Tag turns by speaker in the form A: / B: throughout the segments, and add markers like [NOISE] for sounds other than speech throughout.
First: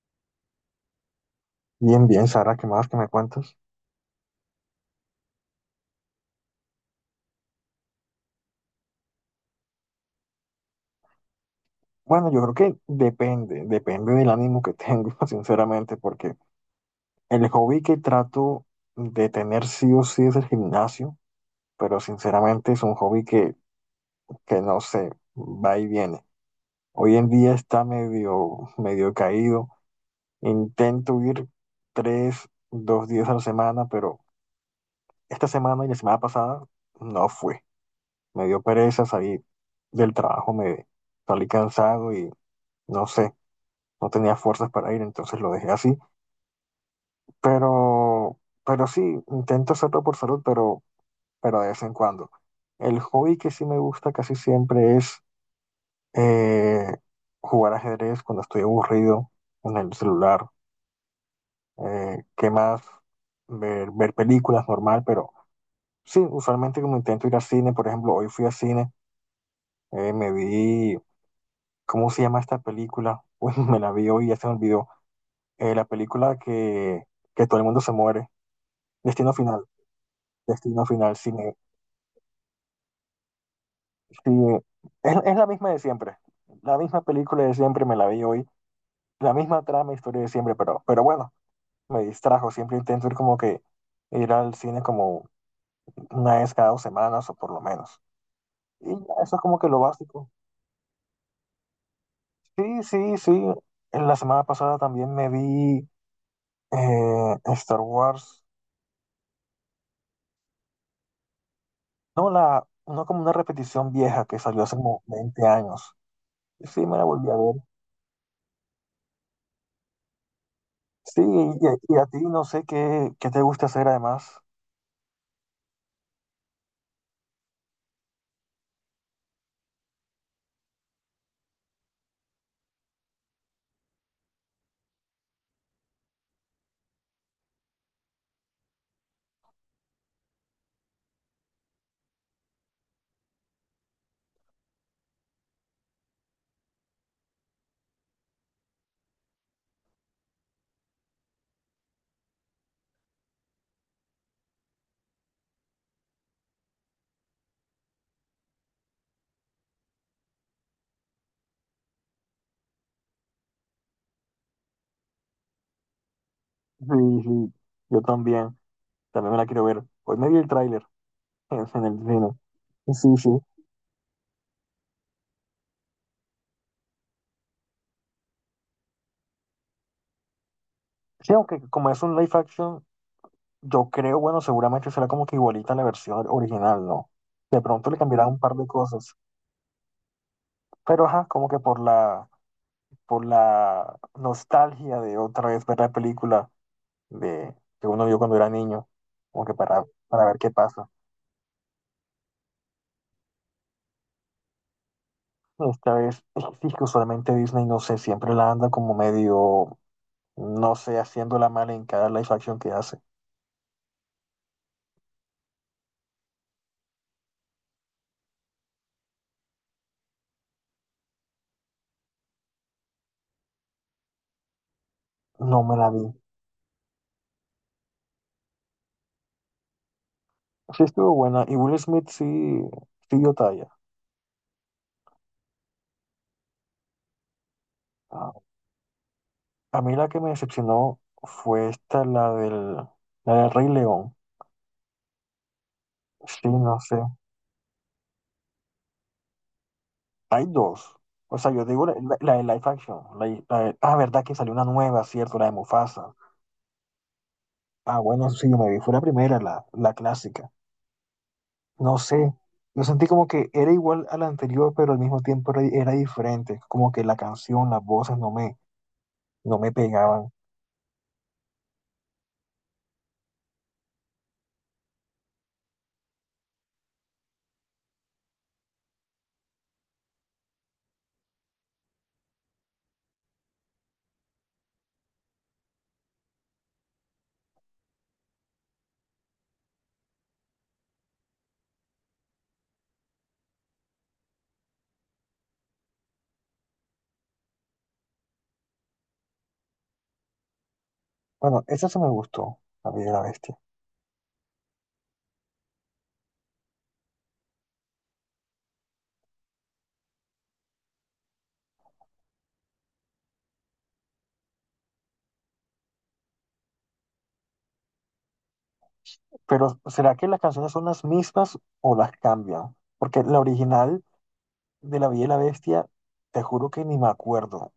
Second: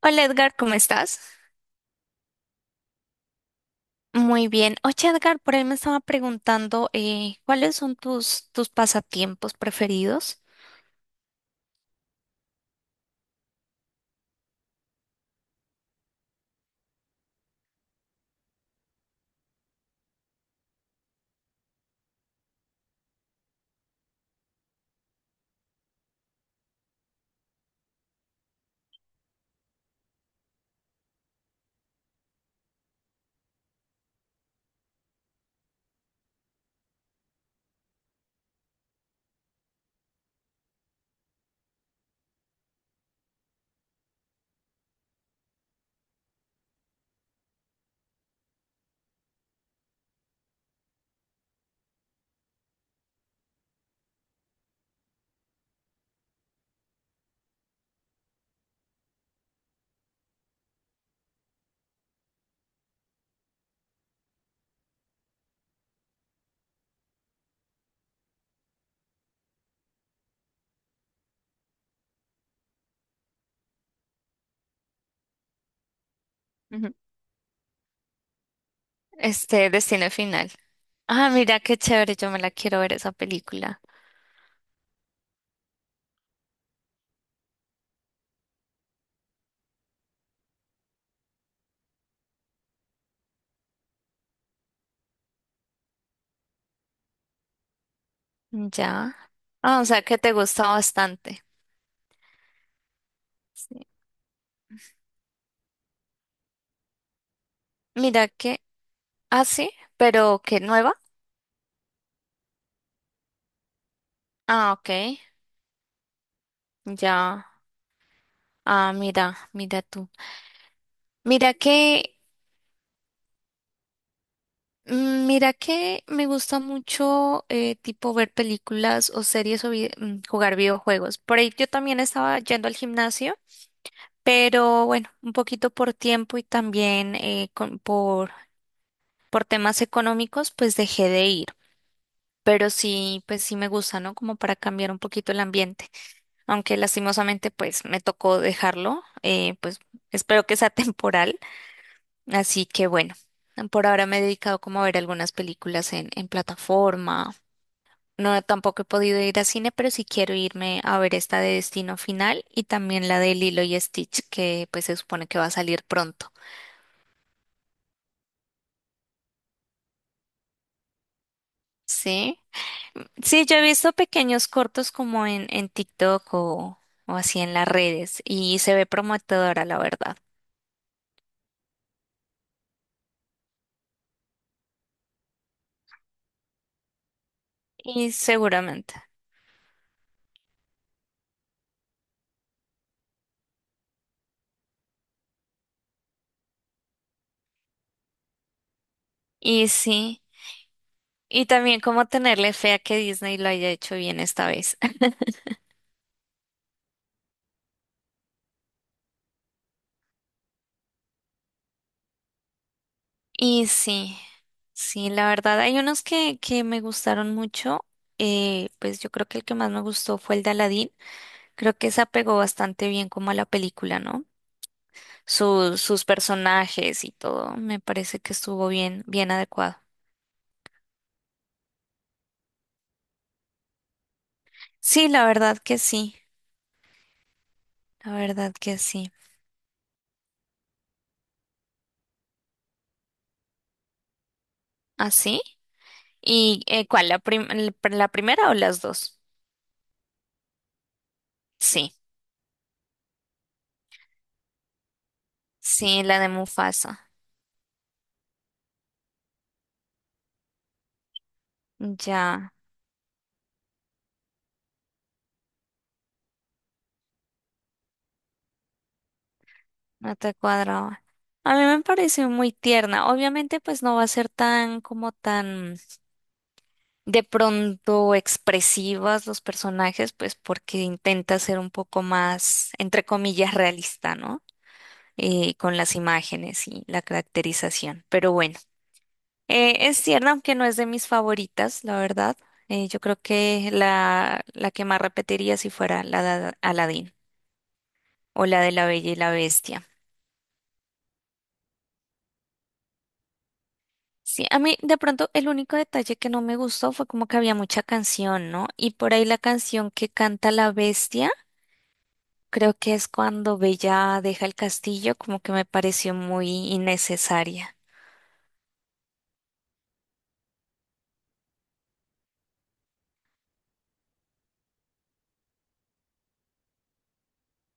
A: Hola Edgar, ¿cómo estás?
B: Bien, bien, Sara, ¿qué más que me cuentas?
A: Muy bien. Oye Edgar, por ahí me estaba preguntando ¿cuáles son tus pasatiempos preferidos?
B: Bueno, yo creo que depende del ánimo que tengo, [LAUGHS] sinceramente, porque el hobby que trato de tener sí o sí es el gimnasio, pero sinceramente es un hobby que no sé, va y viene. Hoy en día está medio caído. Intento ir tres, dos días a la semana, pero esta semana y la semana pasada no fue. Me dio pereza salir del trabajo, me salí cansado y no sé. No tenía fuerzas para ir, entonces lo dejé así. Pero, pero sí, intento hacerlo por salud, pero de vez en cuando. El hobby que sí me gusta casi siempre es eh, jugar ajedrez cuando estoy aburrido en el celular. ¿qué más? Ver películas normal, pero sí, usualmente como intento ir al cine, por ejemplo, hoy fui al cine, eh, me vi, ¿cómo se llama esta película? [LAUGHS] Pues me la vi hoy y ya se me olvidó. La película
A: Ujú.
B: que todo el mundo se muere, Destino Final.
A: Este, Destino Final.
B: Destino Final
A: Ah,
B: sigue,
A: mira qué chévere, yo me la quiero ver esa película.
B: sigue- es la misma de siempre. La misma película de siempre me la vi hoy. La misma trama, historia de siempre, pero bueno, me distrajo. Siempre intento ir como que ir al cine como una vez cada 2 semanas o por lo menos. Y ya,
A: Ya.
B: eso es como que lo
A: Ah, o sea que
B: básico.
A: te gusta bastante.
B: Sí, sí, sí.
A: Sí.
B: En la semana pasada también me vi Star
A: Mira
B: Wars.
A: que, ah, sí, pero que nueva.
B: No, no como una repetición vieja que salió
A: Ah,
B: hace
A: ok,
B: como 20 años. Sí, me la volví a
A: ya.
B: ver.
A: Ah, mira, mira tú.
B: Sí,
A: Mira
B: y a
A: que
B: ti no sé qué te gusta hacer además.
A: Mira que me gusta mucho tipo ver películas o series o jugar videojuegos. Por ahí yo también estaba yendo al gimnasio, pero bueno, un poquito por tiempo y también por temas económicos, pues dejé de ir. Pero sí, pues sí me gusta, ¿no? Como para cambiar un poquito el ambiente. Aunque lastimosamente pues me tocó dejarlo, pues espero que sea [LAUGHS] temporal. Así que bueno, por ahora me he dedicado como a ver algunas películas en plataforma. No, tampoco he podido ir a cine, pero sí quiero irme a ver esta de Destino Final y también la de Lilo y Stitch, que pues se supone que va a salir pronto.
B: Sí, sí, yo también. También me la quiero ver. Hoy me vi el tráiler en el cine.
A: Sí.
B: Sí, sí.
A: Sí, yo he visto pequeños cortos como en TikTok o así en las redes y se ve prometedora, la verdad.
B: Sí, aunque como es un live action, yo creo, bueno, seguramente será como que igualita a la versión original, ¿no? De pronto le
A: Y
B: cambiará un par de
A: seguramente.
B: cosas. Pero ajá, como que por la nostalgia de otra vez ver la película de, que uno vio cuando era niño. Como que
A: Y sí.
B: para ver qué pasa.
A: Y también como tenerle fe a que Disney lo haya hecho bien esta vez.
B: Esta vez, [LAUGHS] es que usualmente Disney, no sé, siempre la anda como medio, no sé, haciéndola mal en cada live action que hace.
A: Y sí, sí, la verdad, hay unos que me gustaron mucho. Pues yo creo que el que más me gustó fue el de Aladdin. Creo que se apegó bastante bien como a la película, ¿no?
B: No me la vi.
A: Sus personajes y todo, me parece que estuvo bien, bien adecuado.
B: Sí estuvo buena. Y Will Smith sí, sí dio talla.
A: Sí, la verdad que sí, la
B: Ah,
A: verdad que sí.
B: a mí la que me decepcionó fue esta, la del Rey León.
A: ¿Ah, sí?
B: Sí,
A: ¿Y
B: no sé.
A: cuál? La primera o las dos?
B: Hay dos. O sea, yo digo
A: Sí,
B: la de live action. Ah, verdad que salió una nueva, ¿cierto? La de
A: sí,
B: Mufasa.
A: la de Mufasa.
B: Ah, bueno, sí, yo me vi. Fue la primera, la clásica. No sé,
A: Ya.
B: yo sentí como que era igual a la anterior, pero al mismo tiempo era diferente, como que la canción, las voces no me
A: No
B: pegaban.
A: te cuadraba. A mí me pareció muy tierna. Obviamente, pues no va a ser tan como tan de pronto expresivas los personajes, pues porque intenta ser un poco más, entre comillas, realista, ¿no? Con las imágenes y la caracterización. Pero bueno, es tierna, aunque no es de mis favoritas, la verdad. Yo creo que la que más repetiría si fuera la de Aladdin o la de La Bella y la Bestia.
B: Bueno, esa se me gustó, La Bella y la Bestia.
A: Sí, a mí de pronto el único detalle que no me gustó fue como que había mucha canción, ¿no? Y por ahí la canción que canta la bestia, creo que es cuando Bella deja el castillo, como que me pareció muy innecesaria.
B: Pero ¿será que las canciones son las mismas o las cambian? Porque la original de La Bella y la Bestia, te juro que ni me acuerdo.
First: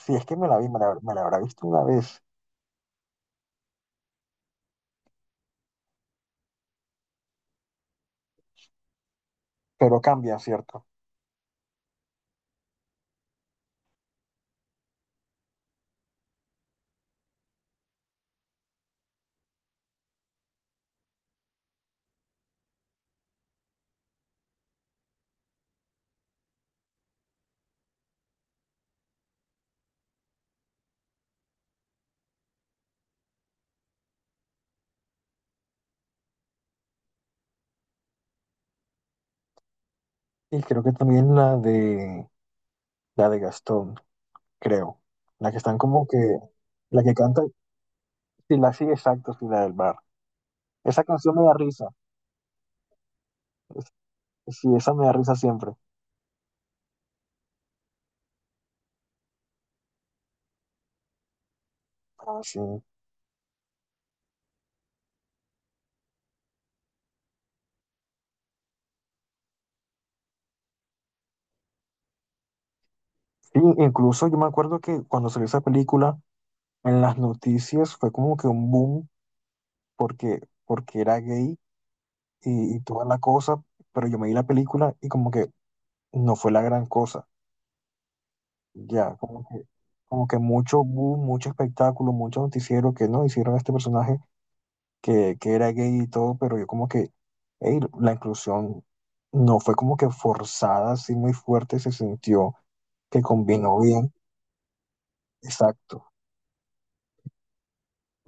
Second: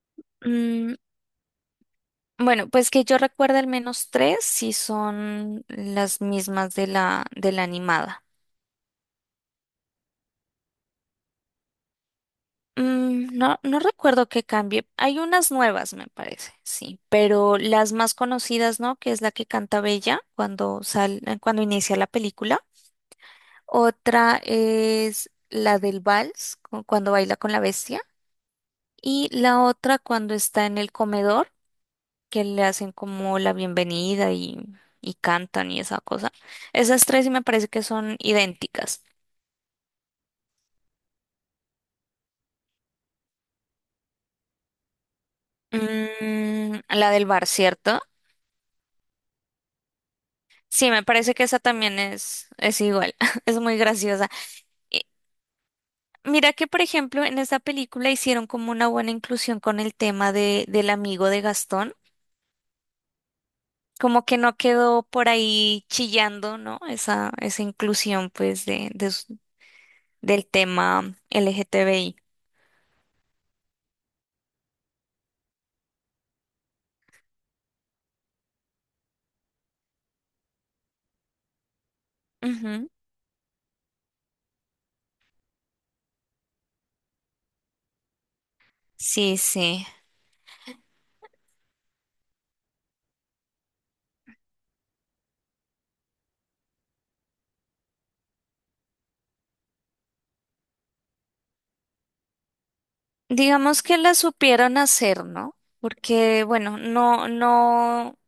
B: Si es que me la vi,
A: Mm,
B: me la habrá visto una vez,
A: bueno, pues que yo recuerdo al menos tres, si son las mismas de de la animada.
B: pero cambia, ¿cierto?
A: Mm, no, no recuerdo que cambie. Hay unas nuevas, me parece, sí, pero las más conocidas, ¿no? Que es la que canta Bella cuando cuando inicia la película. Otra es la del vals, cuando baila con la bestia. Y la otra cuando está en el comedor, que le hacen como la bienvenida y cantan y esa cosa. Esas tres sí me parece que son idénticas.
B: Y creo que también la de Gastón, creo. La que están como que,
A: Mm,
B: La
A: la
B: que
A: del
B: canta
A: bar, ¿cierto?
B: sí, sí, exacto, sí, la del Bar.
A: Sí, me
B: Esa canción
A: parece
B: me
A: que
B: da
A: esa
B: risa.
A: también es igual, [LAUGHS] es muy
B: Es-
A: graciosa.
B: Sí, esa
A: Y
B: me da risa siempre.
A: mira que, por ejemplo, en esta película hicieron como una buena inclusión con el tema de, del amigo de Gastón
B: Ah, sí.
A: como que no quedó por ahí chillando, ¿no? Esa inclusión, pues, de del tema LGTBI.
B: Sí, incluso yo me acuerdo que cuando salió esa película, en las noticias fue como que un boom porque, porque era gay y
A: Ujú.
B: toda la cosa, pero yo me vi la película y como que no fue la gran cosa. Ya,
A: Sí, sí.
B: como que mucho boom, mucho espectáculo, mucho noticiero que no hicieron a este personaje que era gay y todo, pero yo como que, hey, la inclusión no fue como que forzada, así muy fuerte, se sintió que combinó
A: Digamos que
B: bien.
A: la supieron hacer, ¿no?
B: Exacto.
A: Porque, bueno, no, no,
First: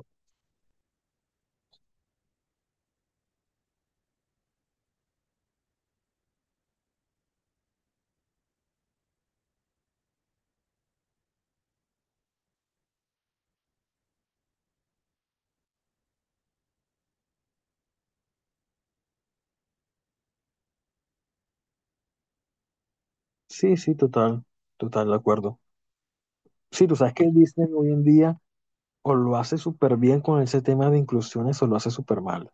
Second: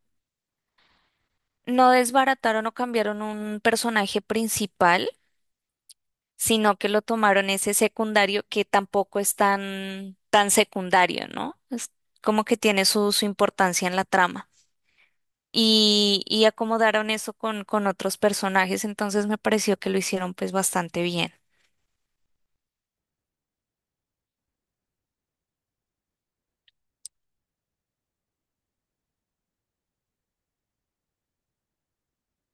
A: no desbarataron o cambiaron un personaje principal, sino que lo tomaron ese secundario que tampoco es tan, tan secundario, ¿no? Es como que tiene su, su importancia en la trama. Y, y acomodaron eso con otros personajes, entonces me pareció que lo hicieron pues bastante bien.
B: Sí, sí, total, total, de acuerdo. Sí, tú sabes que Disney hoy en día o lo hace súper bien con ese tema de inclusiones o lo hace súper mal.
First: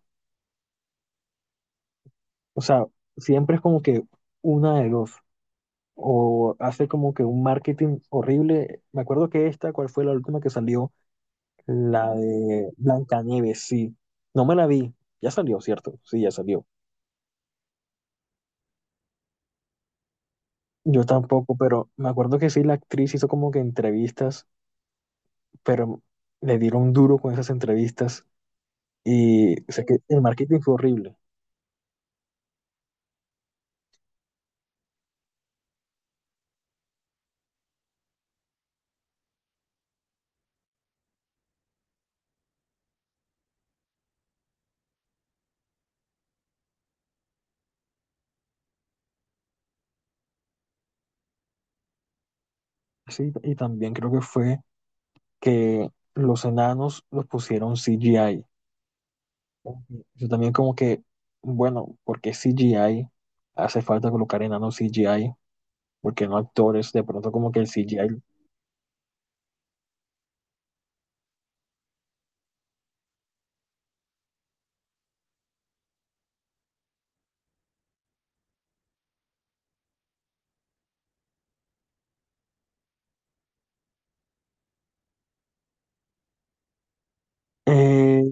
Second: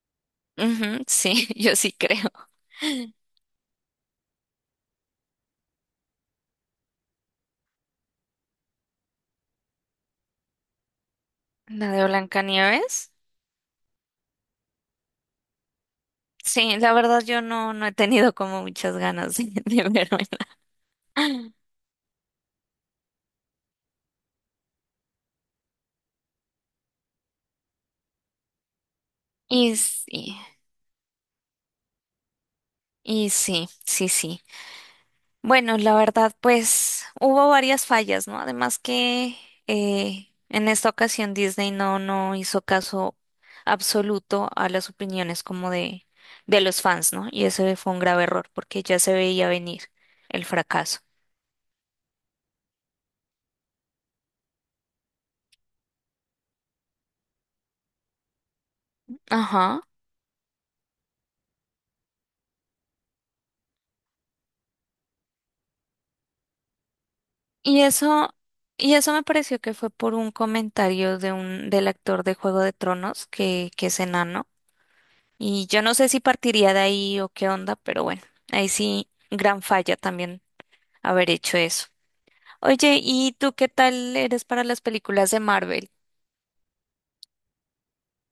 A: Ujú, sí, [LAUGHS] yo sí creo.
B: O sea, siempre es como que una de dos. O hace como que un marketing horrible. Me acuerdo que esta, ¿cuál fue la última que salió?
A: La de
B: La de
A: Blancanieves.
B: Blancanieves, sí. No me la vi. Ya salió, ¿cierto? Sí, ya salió.
A: Sí, la verdad yo no, no he tenido como muchas ganas de [LAUGHS] verme.
B: Yo tampoco, pero me acuerdo que sí, la actriz hizo como que entrevistas, pero le dieron duro con esas entrevistas y
A: Y
B: sé que el
A: sí,
B: marketing fue horrible.
A: y sí, sí, sí. Bueno, la verdad, pues hubo varias fallas, ¿no? Además que en esta ocasión Disney no, no hizo caso absoluto a las opiniones como de los fans, ¿no? Y ese fue un grave error porque ya se veía venir el fracaso.
B: Sí, y también creo que fue que los enanos los pusieron CGI.
A: Ajá.
B: Yo también como que, bueno, ¿por qué CGI? Hace falta colocar enanos CGI, porque no actores, de pronto como que el
A: Y
B: CGI...
A: eso, y eso me pareció que fue por un comentario de del actor de Juego de Tronos que es enano. Y yo no sé si partiría de ahí o qué onda, pero bueno, ahí sí, gran falla también haber hecho eso. Oye, ¿y tú qué tal eres para las películas de Marvel?
B: eh,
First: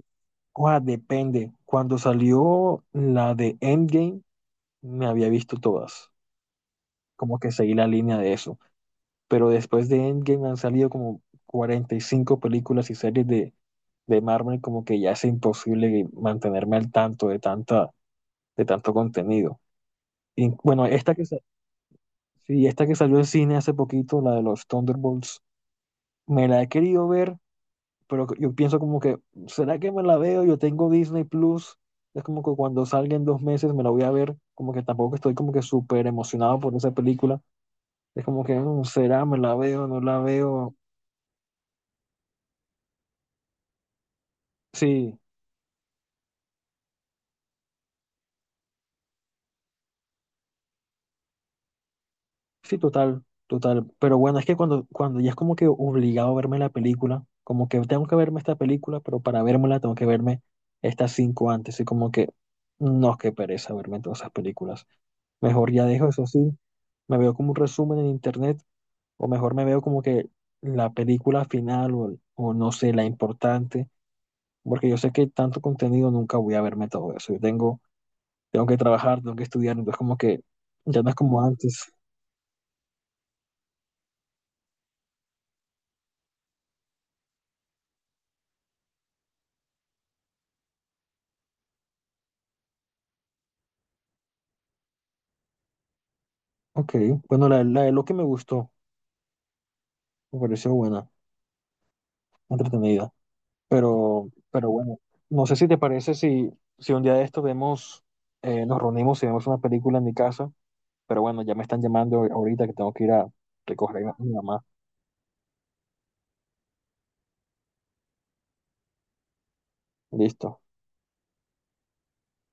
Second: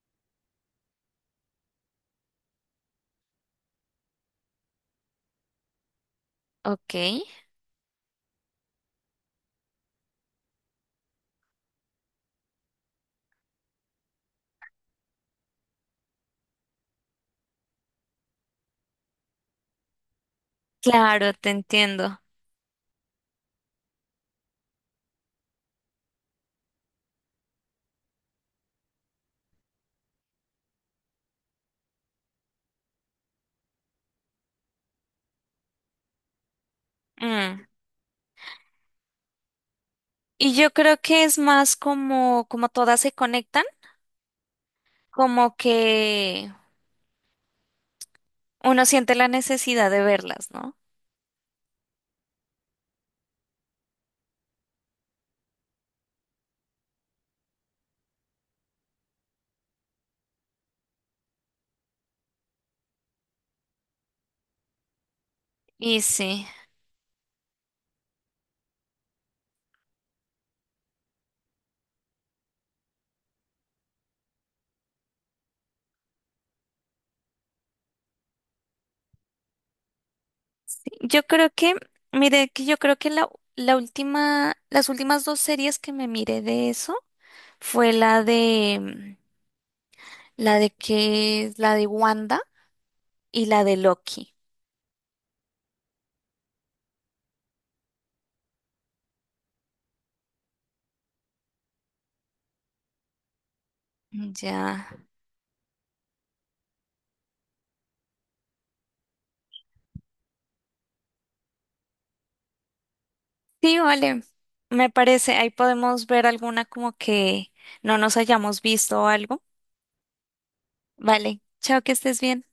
B: Ua, depende. Cuando salió la de Endgame, me había visto todas.
A: Ok,
B: Como que seguí la línea de eso. Pero después de Endgame han salido como 45 películas y series de Marvel, como que ya es imposible mantenerme al tanto de tanta, de tanto contenido. Y bueno,
A: claro, te entiendo.
B: sí, esta que salió en cine hace poquito, la de los Thunderbolts, me la he querido ver, pero yo pienso como que, ¿será que me la veo? Yo tengo Disney Plus, es como que cuando salga en 2 meses me la voy a ver, como que tampoco estoy como que súper emocionado por esa película,
A: Mm.
B: es como que, mm, ¿será? ¿Me la veo? ¿No la
A: Y yo
B: veo?
A: creo que es más como, como todas se conectan,
B: Sí,
A: como que uno siente la necesidad de verlas, ¿no?
B: sí, total, total, pero bueno, es que cuando ya es como que obligado a verme la película, como que tengo que verme esta película, pero para vérmela tengo que verme estas 5 antes, y como que, no, qué pereza verme todas esas películas, mejor ya
A: Y
B: dejo eso
A: sí,
B: así, me veo como un resumen en internet o mejor me veo como que la película final o no sé, la importante, porque yo sé que tanto contenido nunca voy a verme todo eso. Tengo que trabajar, tengo que estudiar, entonces como que ya no es
A: yo
B: como
A: creo que,
B: antes.
A: mire, que yo creo que la última, las últimas dos series que me miré de eso fue la de la de Wanda y la de Loki.
B: Ok, bueno, la de que me gustó, me pareció buena, entretenida, pero
A: Ya.
B: bueno, no sé si te parece si un día de esto vemos, nos reunimos y vemos una película en mi casa, pero bueno, ya me están llamando ahorita que tengo que ir a
A: Sí,
B: recoger a
A: vale,
B: mi mamá.
A: me parece, ahí podemos ver alguna como que no nos hayamos visto o algo.
B: Listo.
A: Vale, chao, que estés bien.